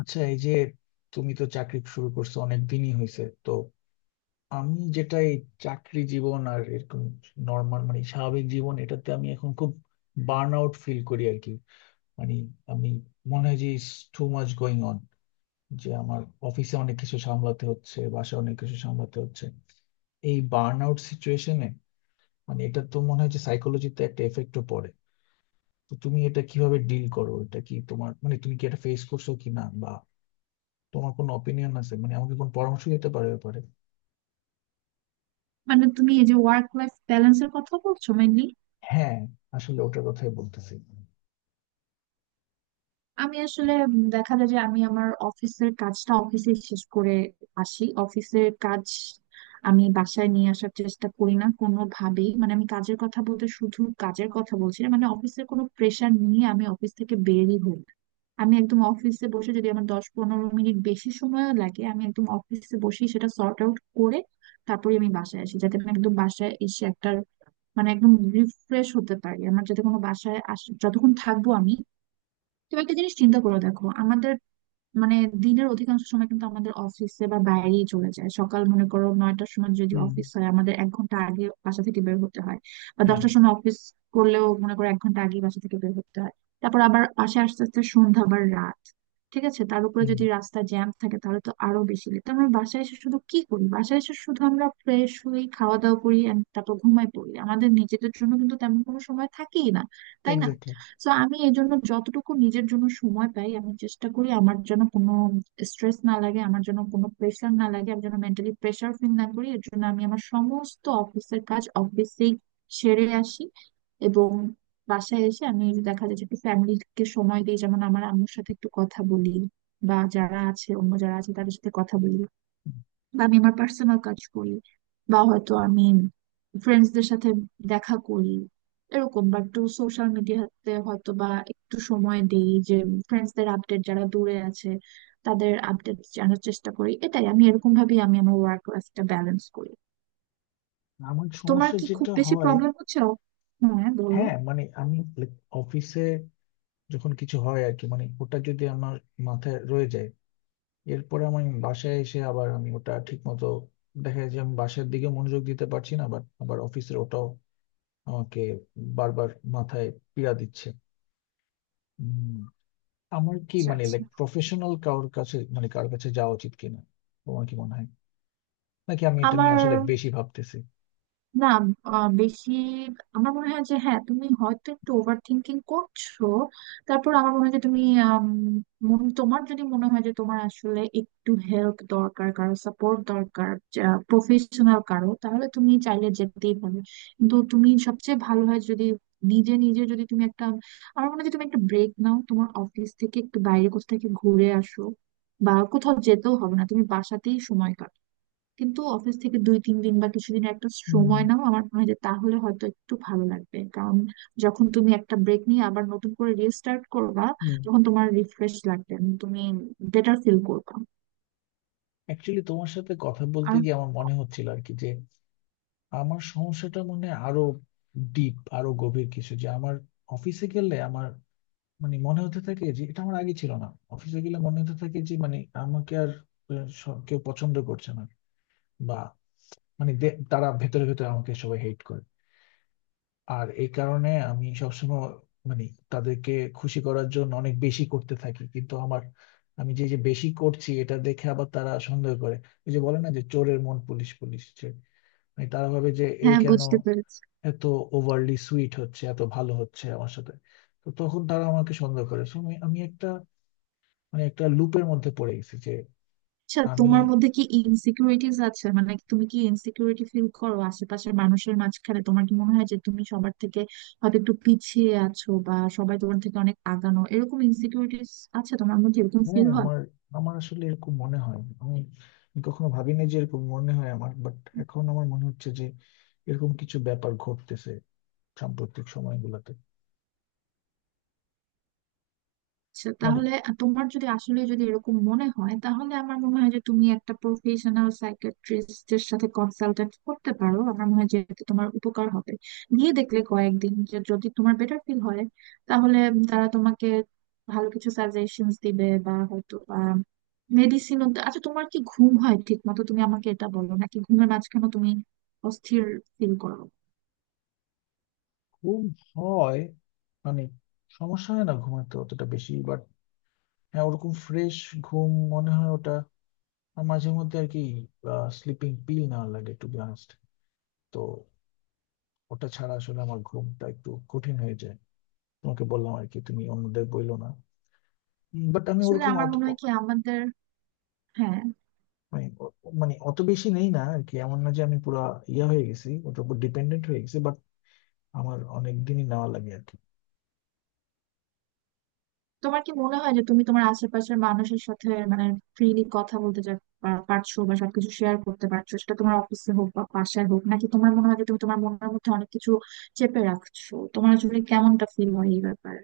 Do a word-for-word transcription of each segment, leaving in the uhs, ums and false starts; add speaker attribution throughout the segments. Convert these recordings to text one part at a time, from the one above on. Speaker 1: আচ্ছা, এই যে তুমি তো চাকরি শুরু করছো অনেক দিনই হয়েছে তো। আমি যেটা এই চাকরি জীবন আর এরকম নর্মাল মানে স্বাভাবিক জীবন, এটাতে আমি এখন খুব বার্ন আউট ফিল করি আর কি। মানে আমি মনে হয় যে টু মাচ গোয়িং অন, যে আমার অফিসে অনেক কিছু সামলাতে হচ্ছে, বাসায় অনেক কিছু সামলাতে হচ্ছে। এই বার্ন আউট সিচুয়েশনে মানে এটা তো মনে হয় যে সাইকোলজিতে একটা এফেক্টও পড়ে। তো তুমি এটা কিভাবে ডিল করো? এটা কি তোমার মানে তুমি কি এটা ফেস করছো কিনা, তোমার কোনো অপিনিয়ন আছে? মানে আমাকে কোন পরামর্শ দিতে পারো এ ব্যাপারে?
Speaker 2: মানে তুমি এই যে ওয়ার্ক লাইফ ব্যালেন্সের কথা বলছো মেনলি।
Speaker 1: হ্যাঁ। আসলে ওটার কথাই বলতেছি।
Speaker 2: আমি আসলে উম, দেখা যায় যে আমি আমার অফিসের কাজটা অফিসে শেষ করে আসি। অফিসের কাজ আমি বাসায় নিয়ে আসার চেষ্টা করি না কোনোভাবেই। মানে আমি কাজের কথা বলতে শুধু কাজের কথা বলছি না, মানে অফিসের কোনো প্রেশার নিয়ে আমি অফিস থেকে বেরই হই না। আমি একদম অফিসে বসে যদি আমার দশ পনেরো মিনিট বেশি সময় লাগে আমি একদম অফিসে বসেই সেটা সর্ট আউট করে তারপরে আমি বাসায় আসি, যাতে আমি একদম বাসায় এসে একটা মানে একদম রিফ্রেশ হতে পারি। আমার যাতে কোনো বাসায় আস যতক্ষণ থাকবো আমি তুমি একটা জিনিস চিন্তা করে দেখো আমাদের মানে দিনের অধিকাংশ সময় কিন্তু আমাদের অফিসে বা বাইরেই চলে যায়। সকাল মনে করো নয়টার সময় যদি
Speaker 1: হুম।
Speaker 2: অফিস হয় আমাদের এক ঘন্টা আগে বাসা থেকে বের হতে হয়, বা
Speaker 1: হ্যাঁ।
Speaker 2: দশটার সময় অফিস করলেও মনে করো এক ঘন্টা আগে বাসা থেকে বের হতে হয়। তারপর আবার বাসায় আস্তে আস্তে সন্ধ্যা আবার রাত, ঠিক আছে? তার উপরে
Speaker 1: হুম।
Speaker 2: যদি রাস্তা জ্যাম থাকে তাহলে তো আরো বেশি লেট। তো আমরা বাসায় এসে শুধু কি করি, বাসায় এসে শুধু আমরা ফ্রেশ হই, খাওয়া দাওয়া করি and তারপর ঘুমায় পড়ি। আমাদের নিজেদের জন্য কিন্তু তেমন কোনো সময় থাকেই না, তাই না?
Speaker 1: এক্স্যাক্টলি।
Speaker 2: সো আমি এই জন্য যতটুকু নিজের জন্য সময় পাই আমি চেষ্টা করি আমার যেন কোনো স্ট্রেস না লাগে, আমার যেন কোনো প্রেশার না লাগে, আমি যেন মেন্টালি প্রেশার ফিল না করি। এর জন্য আমি আমার সমস্ত অফিসের কাজ অফিসেই সেরে আসি, এবং বাসায় এসে আমি দেখা যায় যে একটু ফ্যামিলিকে সময় দিই, যেমন আমার আম্মুর সাথে একটু কথা বলি, বা যারা আছে অন্য যারা আছে তাদের সাথে কথা বলি, বা আমি আমার পার্সোনাল কাজ করি, বা হয়তো আমি ফ্রেন্ডসদের সাথে দেখা করি এরকম, বা একটু সোশ্যাল মিডিয়াতে হয়তো বা একটু সময় দেই যে ফ্রেন্ডসদের আপডেট, যারা দূরে আছে তাদের আপডেট জানার চেষ্টা করি। এটাই, আমি এরকম ভাবেই আমি আমার ওয়ার্ক লাইফটা ব্যালেন্স করি।
Speaker 1: আমার
Speaker 2: তোমার
Speaker 1: সমস্যা
Speaker 2: কি খুব
Speaker 1: যেটা
Speaker 2: বেশি
Speaker 1: হয়,
Speaker 2: প্রবলেম হচ্ছে? হ্যাঁ বলো।
Speaker 1: হ্যাঁ মানে আমি অফিসে যখন কিছু হয় আর কি, মানে ওটা যদি আমার মাথায় রয়ে যায়, এরপরে আমি বাসায় এসে আবার আমি ওটা ঠিক মতো দেখা যায় যে আমি বাসার দিকে মনোযোগ দিতে পারছি না, বাট আবার অফিসের ওটাও আমাকে বারবার মাথায় পীড়া দিচ্ছে। আমার কি
Speaker 2: আচ্ছা,
Speaker 1: মানে
Speaker 2: আচ্ছা।
Speaker 1: লাইক প্রফেশনাল কারোর কাছে মানে কারোর কাছে যাওয়া উচিত কিনা, তোমার কি মনে হয়? নাকি আমি এটা নিয়ে
Speaker 2: আমার
Speaker 1: আসলে বেশি ভাবতেছি?
Speaker 2: না আহ, বেশি আমার মনে হয় যে হ্যাঁ তুমি হয়তো একটু ওভার থিঙ্কিং করছো। তারপর আমার মনে হয় যে তুমি আম, মন- তোমার যদি মনে হয় যে তোমার আসলে একটু হেল্প দরকার, কারো সাপোর্ট দরকার, প্রফেশনাল কারো, তাহলে তুমি চাইলে যেতেই পারো। কিন্তু তুমি সবচেয়ে ভালো হয় যদি নিজে নিজে যদি তুমি একটা আমার মনে হয় যে তুমি একটা ব্রেক নাও, তোমার অফিস থেকে একটু বাইরে কোথাও থেকে ঘুরে আসো, বা কোথাও যেতেও হবে না, তুমি বাসাতেই সময় কাটাও, কিন্তু অফিস থেকে দুই তিন দিন বা কিছুদিন একটা
Speaker 1: হুম।
Speaker 2: সময় নাও। আমার মনে হয় যে তাহলে হয়তো একটু ভালো লাগবে, কারণ যখন তুমি একটা ব্রেক নিয়ে আবার নতুন করে রিস্টার্ট করবা
Speaker 1: হুম।
Speaker 2: তখন তোমার রিফ্রেশ লাগবে এবং তুমি বেটার ফিল করবা।
Speaker 1: অ্যাকচুয়ালি তোমার সাথে কথা বলতে
Speaker 2: আর
Speaker 1: গিয়ে আমার মনে হচ্ছিল আর কি যে আমার সমস্যাটা মনে হয় আরো ডিপ আরো গভীর কিছু। যে আমার অফিসে গেলে আমার মানে মনে হতে থাকে যে এটা আমার আগে ছিল না, অফিসে গেলে মনে হতে থাকে যে মানে আমাকে আর আহ, স- কেউ পছন্দ করছে না। বা মানে দে- তারা ভেতরে ভেতরে আমাকে সবাই হেট করে। আর এই কারণে আমি সবসময় মানে তাদেরকে খুশি করার জন্য অনেক বেশি করতে থাকি, কিন্তু আমার আমি যে যে বেশি করছি এটা দেখে আবার তারা সন্দেহ করে। ওই যে বলে না যে চোরের মন পুলিশ পুলিশ, যে মানে তারা ভাবে যে এ
Speaker 2: হ্যাঁ,
Speaker 1: কেন
Speaker 2: বুঝতে পেরেছি।
Speaker 1: এত ওভারলি সুইট হচ্ছে, এত ভালো হচ্ছে আমার সাথে। তো তখন তারা আমাকে সন্দেহ করে। So, আমি আমি একটা মানে একটা লুপের মধ্যে পড়ে গেছি যে
Speaker 2: আচ্ছা
Speaker 1: আমি।
Speaker 2: তোমার মধ্যে কি ইনসিকিউরিটিজ আছে? মানে তুমি কি ইনসিকিউরিটি ফিল করো আশেপাশের মানুষের মাঝখানে? তোমার কি মনে হয় যে তুমি সবার থেকে হয়তো একটু পিছিয়ে আছো, বা সবাই তোমার থেকে অনেক আগানো, এরকম ইনসিকিউরিটিজ আছে তোমার মধ্যে, এরকম
Speaker 1: হ্যাঁ
Speaker 2: ফিল হয়?
Speaker 1: আমার আমার আসলে এরকম মনে হয়। আমি কখনো ভাবিনি যে এরকম মনে হয় আমার, বাট এখন আমার মনে হচ্ছে যে এরকম কিছু ব্যাপার ঘটতেছে সাম্প্রতিক সময়গুলোতে।
Speaker 2: আচ্ছা
Speaker 1: মানে
Speaker 2: তাহলে তোমার যদি আসলে যদি এরকম মনে হয় তাহলে আমার মনে হয় যে তুমি একটা প্রফেশনাল সাইকিয়াট্রিস্টের সাথে কনসালটেন্ট করতে পারো। আমার মনে হয় যে এতে তোমার উপকার হবে। গিয়ে দেখলে কয়েকদিন, যে যদি তোমার বেটার ফিল হয় তাহলে তারা তোমাকে ভালো কিছু সাজেশনস দিবে বা হয়তো বা মেডিসিনও। আচ্ছা তোমার কি ঘুম হয় ঠিক মতো, তুমি আমাকে এটা বলো, নাকি ঘুমের মাঝখানে তুমি অস্থির ফিল করো?
Speaker 1: ঘুম হয়, মানে সমস্যা হয় না ঘুমাতে অতটা বেশি, বাট হ্যাঁ ওরকম ফ্রেশ ঘুম মনে হয় ওটা। আর মাঝে মধ্যে আর কি স্লিপিং পিল না লাগে টু বি অনেস্ট। তো ওটা ছাড়া আসলে আমার ঘুমটা একটু কঠিন হয়ে যায়। তোমাকে বললাম আর কি, তুমি অন্যদের বইলো না। বাট আমি
Speaker 2: আসলে
Speaker 1: ওরকম
Speaker 2: আমার মনে হয় কি আমাদের হ্যাঁ
Speaker 1: মানে ও- মানে অত বেশি নেই না আর কি, এমন না যে আমি পুরা ইয়া হয়ে গেছি ওটার উপর ডিপেন্ডেন্ট হয়ে গেছি, বাট আমার অনেক দিনই নেওয়া লাগে আর কি।
Speaker 2: তোমার কি মনে হয় যে তুমি তোমার আশেপাশের মানুষের সাথে মানে ফ্রিলি কথা বলতে যা- পা- পারছো, বা সবকিছু শেয়ার করতে পারছো, সেটা তোমার অফিসে হোক বা বাসায় হোক, নাকি তোমার মনে হয় যে তুমি তোমার মনের মধ্যে অনেক কিছু চেপে রাখছো? তোমার আসলে কেমনটা ফিল হয় এই ব্যাপারে?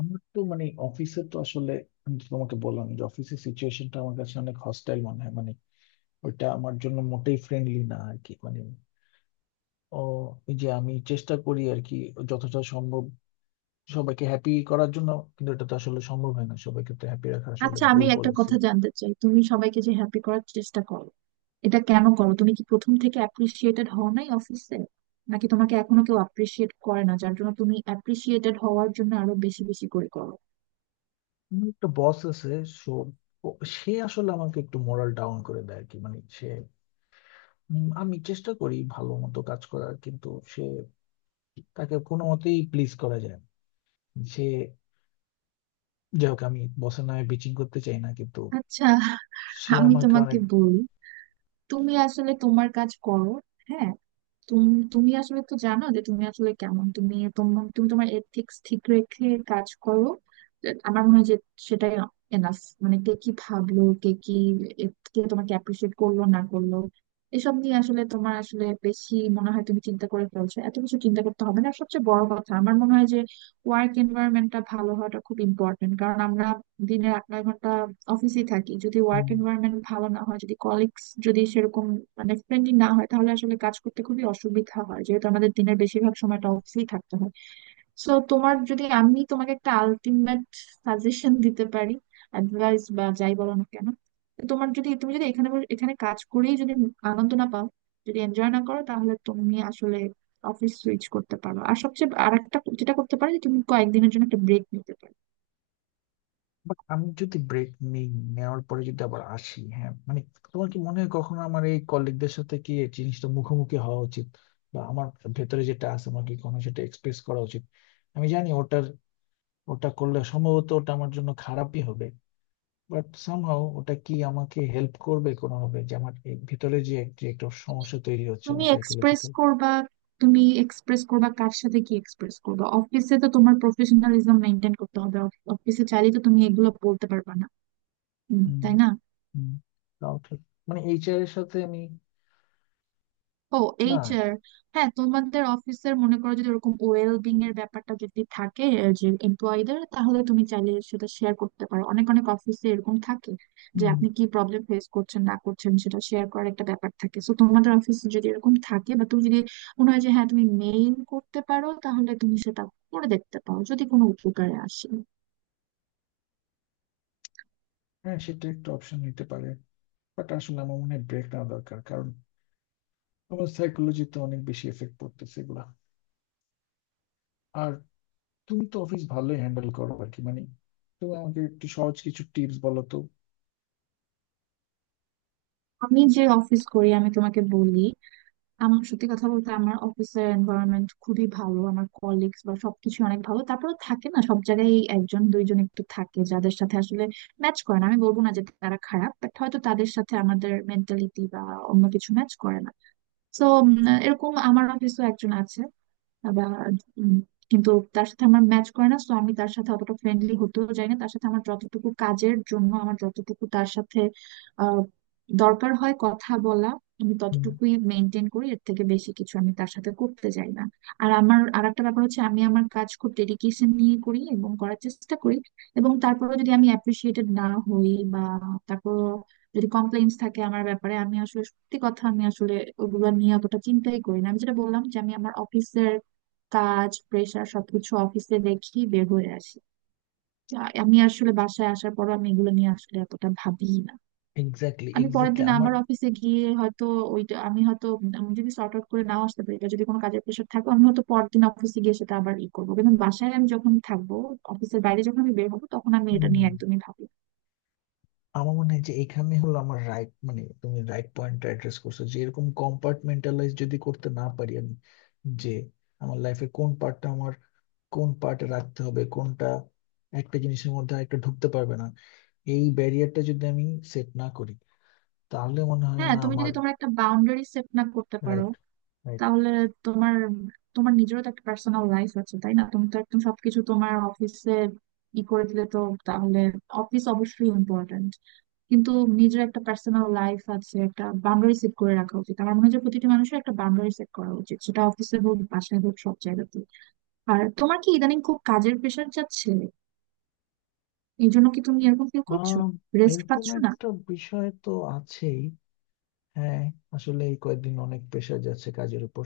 Speaker 1: আমার তো মানে অফিসে তো আসলে আমি তো তোমাকে বললাম যে অফিসের সিচুয়েশনটা আমার কাছে অনেক হস্টাইল মনে হয়। মানে ওইটা আমার জন্য মোটেই ফ্রেন্ডলি না আর কি। মানে ও, এই যে আমি চেষ্টা করি আর কি যতটা সম্ভব সবাইকে হ্যাপি করার জন্য, কিন্তু এটা তো আসলে সম্ভব হয় না। সবাইকে তো হ্যাপি রাখা আসলে
Speaker 2: আচ্ছা
Speaker 1: ভুল
Speaker 2: আমি একটা
Speaker 1: পলিসি।
Speaker 2: কথা জানতে চাই, তুমি সবাইকে যে হ্যাপি করার চেষ্টা করো, এটা কেন করো? তুমি কি প্রথম থেকে অ্যাপ্রিসিয়েটেড হও নাই অফিসে, নাকি তোমাকে এখনো কেউ অ্যাপ্রিসিয়েট করে না, যার জন্য তুমি অ্যাপ্রিসিয়েটেড হওয়ার জন্য আরো বেশি বেশি করে করো?
Speaker 1: আমার একটা বস আছে। সো ও- সে আসলে আমাকে একটু মোরাল ডাউন করে দেয় আর কি। মানে উম, আমি চেষ্টা করি ভালো মতো কাজ করার, কিন্তু সে তাকে কোনো মতেই প্লিজ করা যায় না। সে, যাই হোক, আমি বসের নামে বিচিং করতে চাই না, কিন্তু
Speaker 2: আচ্ছা,
Speaker 1: সে
Speaker 2: আমি
Speaker 1: আমাকে
Speaker 2: তোমাকে
Speaker 1: অনেক।
Speaker 2: বলি, তুমি আসলে তোমার কাজ করো। হ্যাঁ, তুমি তুমি আসলে তো জানো যে তুমি আসলে কেমন। তুমি তোমার তুমি তোমার এথিক্স ঠিক রেখে কাজ করো, আমার মনে হয় যে সেটাই এনাফ। মানে কে কি ভাবলো, কে কি এ- কে তোমাকে অ্যাপ্রিসিয়েট করলো না করলো, এসব নিয়ে আসলে তোমার আসলে বেশি মনে হয় তুমি চিন্তা করে ফেলছো। এত কিছু চিন্তা করতে হবে না। আর সবচেয়ে বড় কথা আমার মনে হয় যে ওয়ার্ক এনভায়রনমেন্টটা ভালো হওয়াটা খুব ইম্পর্টেন্ট, কারণ আমরা দিনে আট নয় ঘন্টা অফিসেই থাকি। যদি ওয়ার্ক এনভায়রনমেন্ট ভালো না হয়, যদি কলিগস যদি সেরকম মানে ফ্রেন্ডলি না হয় তাহলে আসলে কাজ করতে খুবই অসুবিধা হয়, যেহেতু আমাদের দিনের বেশিরভাগ সময়টা অফিসেই থাকতে হয়। সো তোমার যদি আমি তোমাকে একটা আলটিমেট সাজেশন দিতে পারি, অ্যাডভাইস বা যাই বলো না কেন, তো তোমার যদি তুমি যদি এখানে বসে- এখানে কাজ করেই যদি আনন্দ না পাও, যদি এনজয় না করো, তাহলে তুমি আসলে অফিস সুইচ করতে পারো। আর সবচেয়ে আর একটা যেটা করতে পারো যে তুমি কয়েকদিনের জন্য একটা ব্রেক নিতে পারো।
Speaker 1: বাট আমি যদি ব্রেক নিই নেওয়ার পরে যদি আবার আসি, হ্যাঁ মানে তোমার কি মনে হয় কখনো আমার এই কলিগদের সাথে কি এই জিনিসটা মুখোমুখি হওয়া উচিত? বা আমার ভেতরে যেটা আছে আমাকে কখনো সেটা এক্সপ্রেস করা উচিত? আমি জানি ওটার ওটা করলে সম্ভবত ওটা আমার জন্য খারাপই হবে, বাট সামহাও ওটা কি আমাকে হেল্প করবে কোনোভাবে, যে আমার এই ভিতরে যে এক- যে একটা সমস্যা তৈরি হচ্ছে
Speaker 2: তুমি
Speaker 1: আমার
Speaker 2: এক্সপ্রেস
Speaker 1: সাইকোলজিক্যাল।
Speaker 2: করবা তুমি এক্সপ্রেস করবা কার সাথে, কি এক্সপ্রেস করবা? অফিসে তো তোমার প্রফেশনালিজম মেনটেন করতে হবে, অফিসে চাইলে তো তুমি এগুলো বলতে পারবা না, উম,
Speaker 1: হুম।
Speaker 2: তাই না?
Speaker 1: হুম। তাও ঠিক। মানে এইচআর এর সাথে আমি।
Speaker 2: ও
Speaker 1: না।
Speaker 2: এইচআর, হ্যাঁ, তোমাদের অফিসের মনে করো যদি ওরকম ওয়েলবিং এর ব্যাপারটা যদি থাকে, আহ, যে এমপ্লয়ীদের, তাহলে তুমি চাইলে সেটা শেয়ার করতে পারো। অনেক অনেক অফিসে এরকম থাকে যে
Speaker 1: হুম।
Speaker 2: আপনি কি প্রবলেম ফেস করছেন না করছেন সেটা শেয়ার করার একটা ব্যাপার থাকে। সো তোমাদের অফিসে যদি এরকম থাকে বা তুমি যদি মনে হয় যে হ্যাঁ তুমি মেইল করতে পারো, তাহলে তুমি সেটা করে দেখতে পারো যদি কোনো উপকারে আসে।
Speaker 1: হ্যাঁ সেটা একটা অপশন নিতে পারে, বাট আসলে আমার মনে হয় ব্রেক নেওয়া দরকার, কারণ আমার সাইকোলজিতে অনেক বেশি এফেক্ট পড়তেছে এগুলা। আর তুমি তো অফিস ভালোই হ্যান্ডেল করো আর কি। মানে তুমি আমাকে একটু সহজ কিছু টিপস বলো তো।
Speaker 2: আমি যে অফিস করি আমি তোমাকে বলি, আমার সত্যি কথা বলতে আমার অফিসের এনভায়রনমেন্ট খুবই ভালো, আমার কলিগস বা সবকিছু অনেক ভালো। তারপরে থাকে না সব জায়গায় একজন দুইজন একটু থাকে যাদের সাথে আসলে ম্যাচ করে না, আমি বলবো না যে তারা খারাপ, বাট হয়তো তাদের সাথে আমাদের মেন্টালিটি বা অন্য কিছু ম্যাচ করে না। তো এরকম আমার অফিসও একজন আছে আবার, উম, কিন্তু তার সাথে আমার ম্যাচ করে না, তো আমি তার সাথে অতটা ফ্রেন্ডলি হতেও চাই না। তার সাথে আমার যতটুকু কাজের জন্য আমার যতটুকু তার সাথে আহ, দরকার হয় কথা বলা আমি
Speaker 1: হুম।
Speaker 2: ততটুকুই মেনটেন করি, এর থেকে বেশি কিছু আমি তার সাথে করতে চাই না। আর আমার আরেকটা ব্যাপার হচ্ছে আমি আমার কাজ খুব ডেডিকেশন নিয়ে করি এবং করার চেষ্টা করি, এবং তারপরে যদি আমি অ্যাপ্রিসিয়েটেড না হই, বা তারপর যদি কমপ্লেইন্স থাকে আমার ব্যাপারে, আমি আসলে সত্যি কথা আমি আসলে ওগুলো নিয়ে অতটা চিন্তাই করি না। আমি যেটা বললাম যে আমি আমার অফিসের কাজ প্রেশার সবকিছু অফিসে দেখি বের হয়ে আসি। আ- আমি আসলে বাসায় আসার পর আমি এগুলো নিয়ে আসলে এতটা ভাবি না।
Speaker 1: এক্স্যাক্টলি,
Speaker 2: আমি পরের
Speaker 1: এক্স্যাক্টলি।
Speaker 2: দিন
Speaker 1: আমার।
Speaker 2: আবার অফিসে গিয়ে হয়তো ওইটা আমি হয়তো উম আমি যদি সর্ট আউট করে নাও আসতে পারি, বা যদি কোনো কাজের প্রেশার থাকে আমি হয়তো পরের দিন অফিসে গিয়ে সেটা আবার ই করবো। কিন্তু বাসায় আমি যখন থাকবো, অফিসের বাইরে যখন আমি বের হবো, তখন আমি এটা
Speaker 1: হুম।
Speaker 2: নিয়ে একদমই ভাবি না।
Speaker 1: আমার মনে হয় যে এখানে হলো আমার রাইট, মানে তুমি রাইট পয়েন্টটা অ্যাড্রেস করছো, যে এরকম কম্পার্টমেন্টালাইজ যদি করতে না পারি আমি, যে আমার লাইফের কোন পার্টটা আমার কোন পার্টে রাখতে হবে, কোনটা একটা জিনিসের মধ্যে একটা ঢুকতে পারবে না, এই ব্যারিয়ারটা যদি আমি সেট না করি, তাহলে মনে হয়
Speaker 2: হ্যাঁ
Speaker 1: না
Speaker 2: তুমি
Speaker 1: আমার।
Speaker 2: যদি তোমার একটা বাউন্ডারি সেট না করতে পারো
Speaker 1: রাইট, রাইট।
Speaker 2: তাহলে তোমার তোমার নিজেরও তো একটা পার্সোনাল লাইফ আছে, তাই না? তুমি তো একদম সবকিছু তোমার অফিসে ই করে দিলে তো, তাহলে অফিস অবশ্যই ইম্পর্ট্যান্ট, কিন্তু নিজের একটা পার্সোনাল লাইফ আছে, একটা বাউন্ডারি সেট করে রাখা উচিত। আমার মনে হয় যে প্রতিটি মানুষের একটা বাউন্ডারি সেট করা উচিত, সেটা অফিসে হোক বাসায় হোক সব জায়গাতে। আর তোমার কি ইদানিং খুব কাজের প্রেশার যাচ্ছে? এই জন্য কি তুমি এরকম ফিল করছো,
Speaker 1: আহ,
Speaker 2: রেস্ট
Speaker 1: এরকম
Speaker 2: পাচ্ছ না?
Speaker 1: একটা বিষয় তো আছেই। হ্যাঁ। আসলে এই কয়েকদিন অনেক প্রেশার যাচ্ছে কাজের উপর।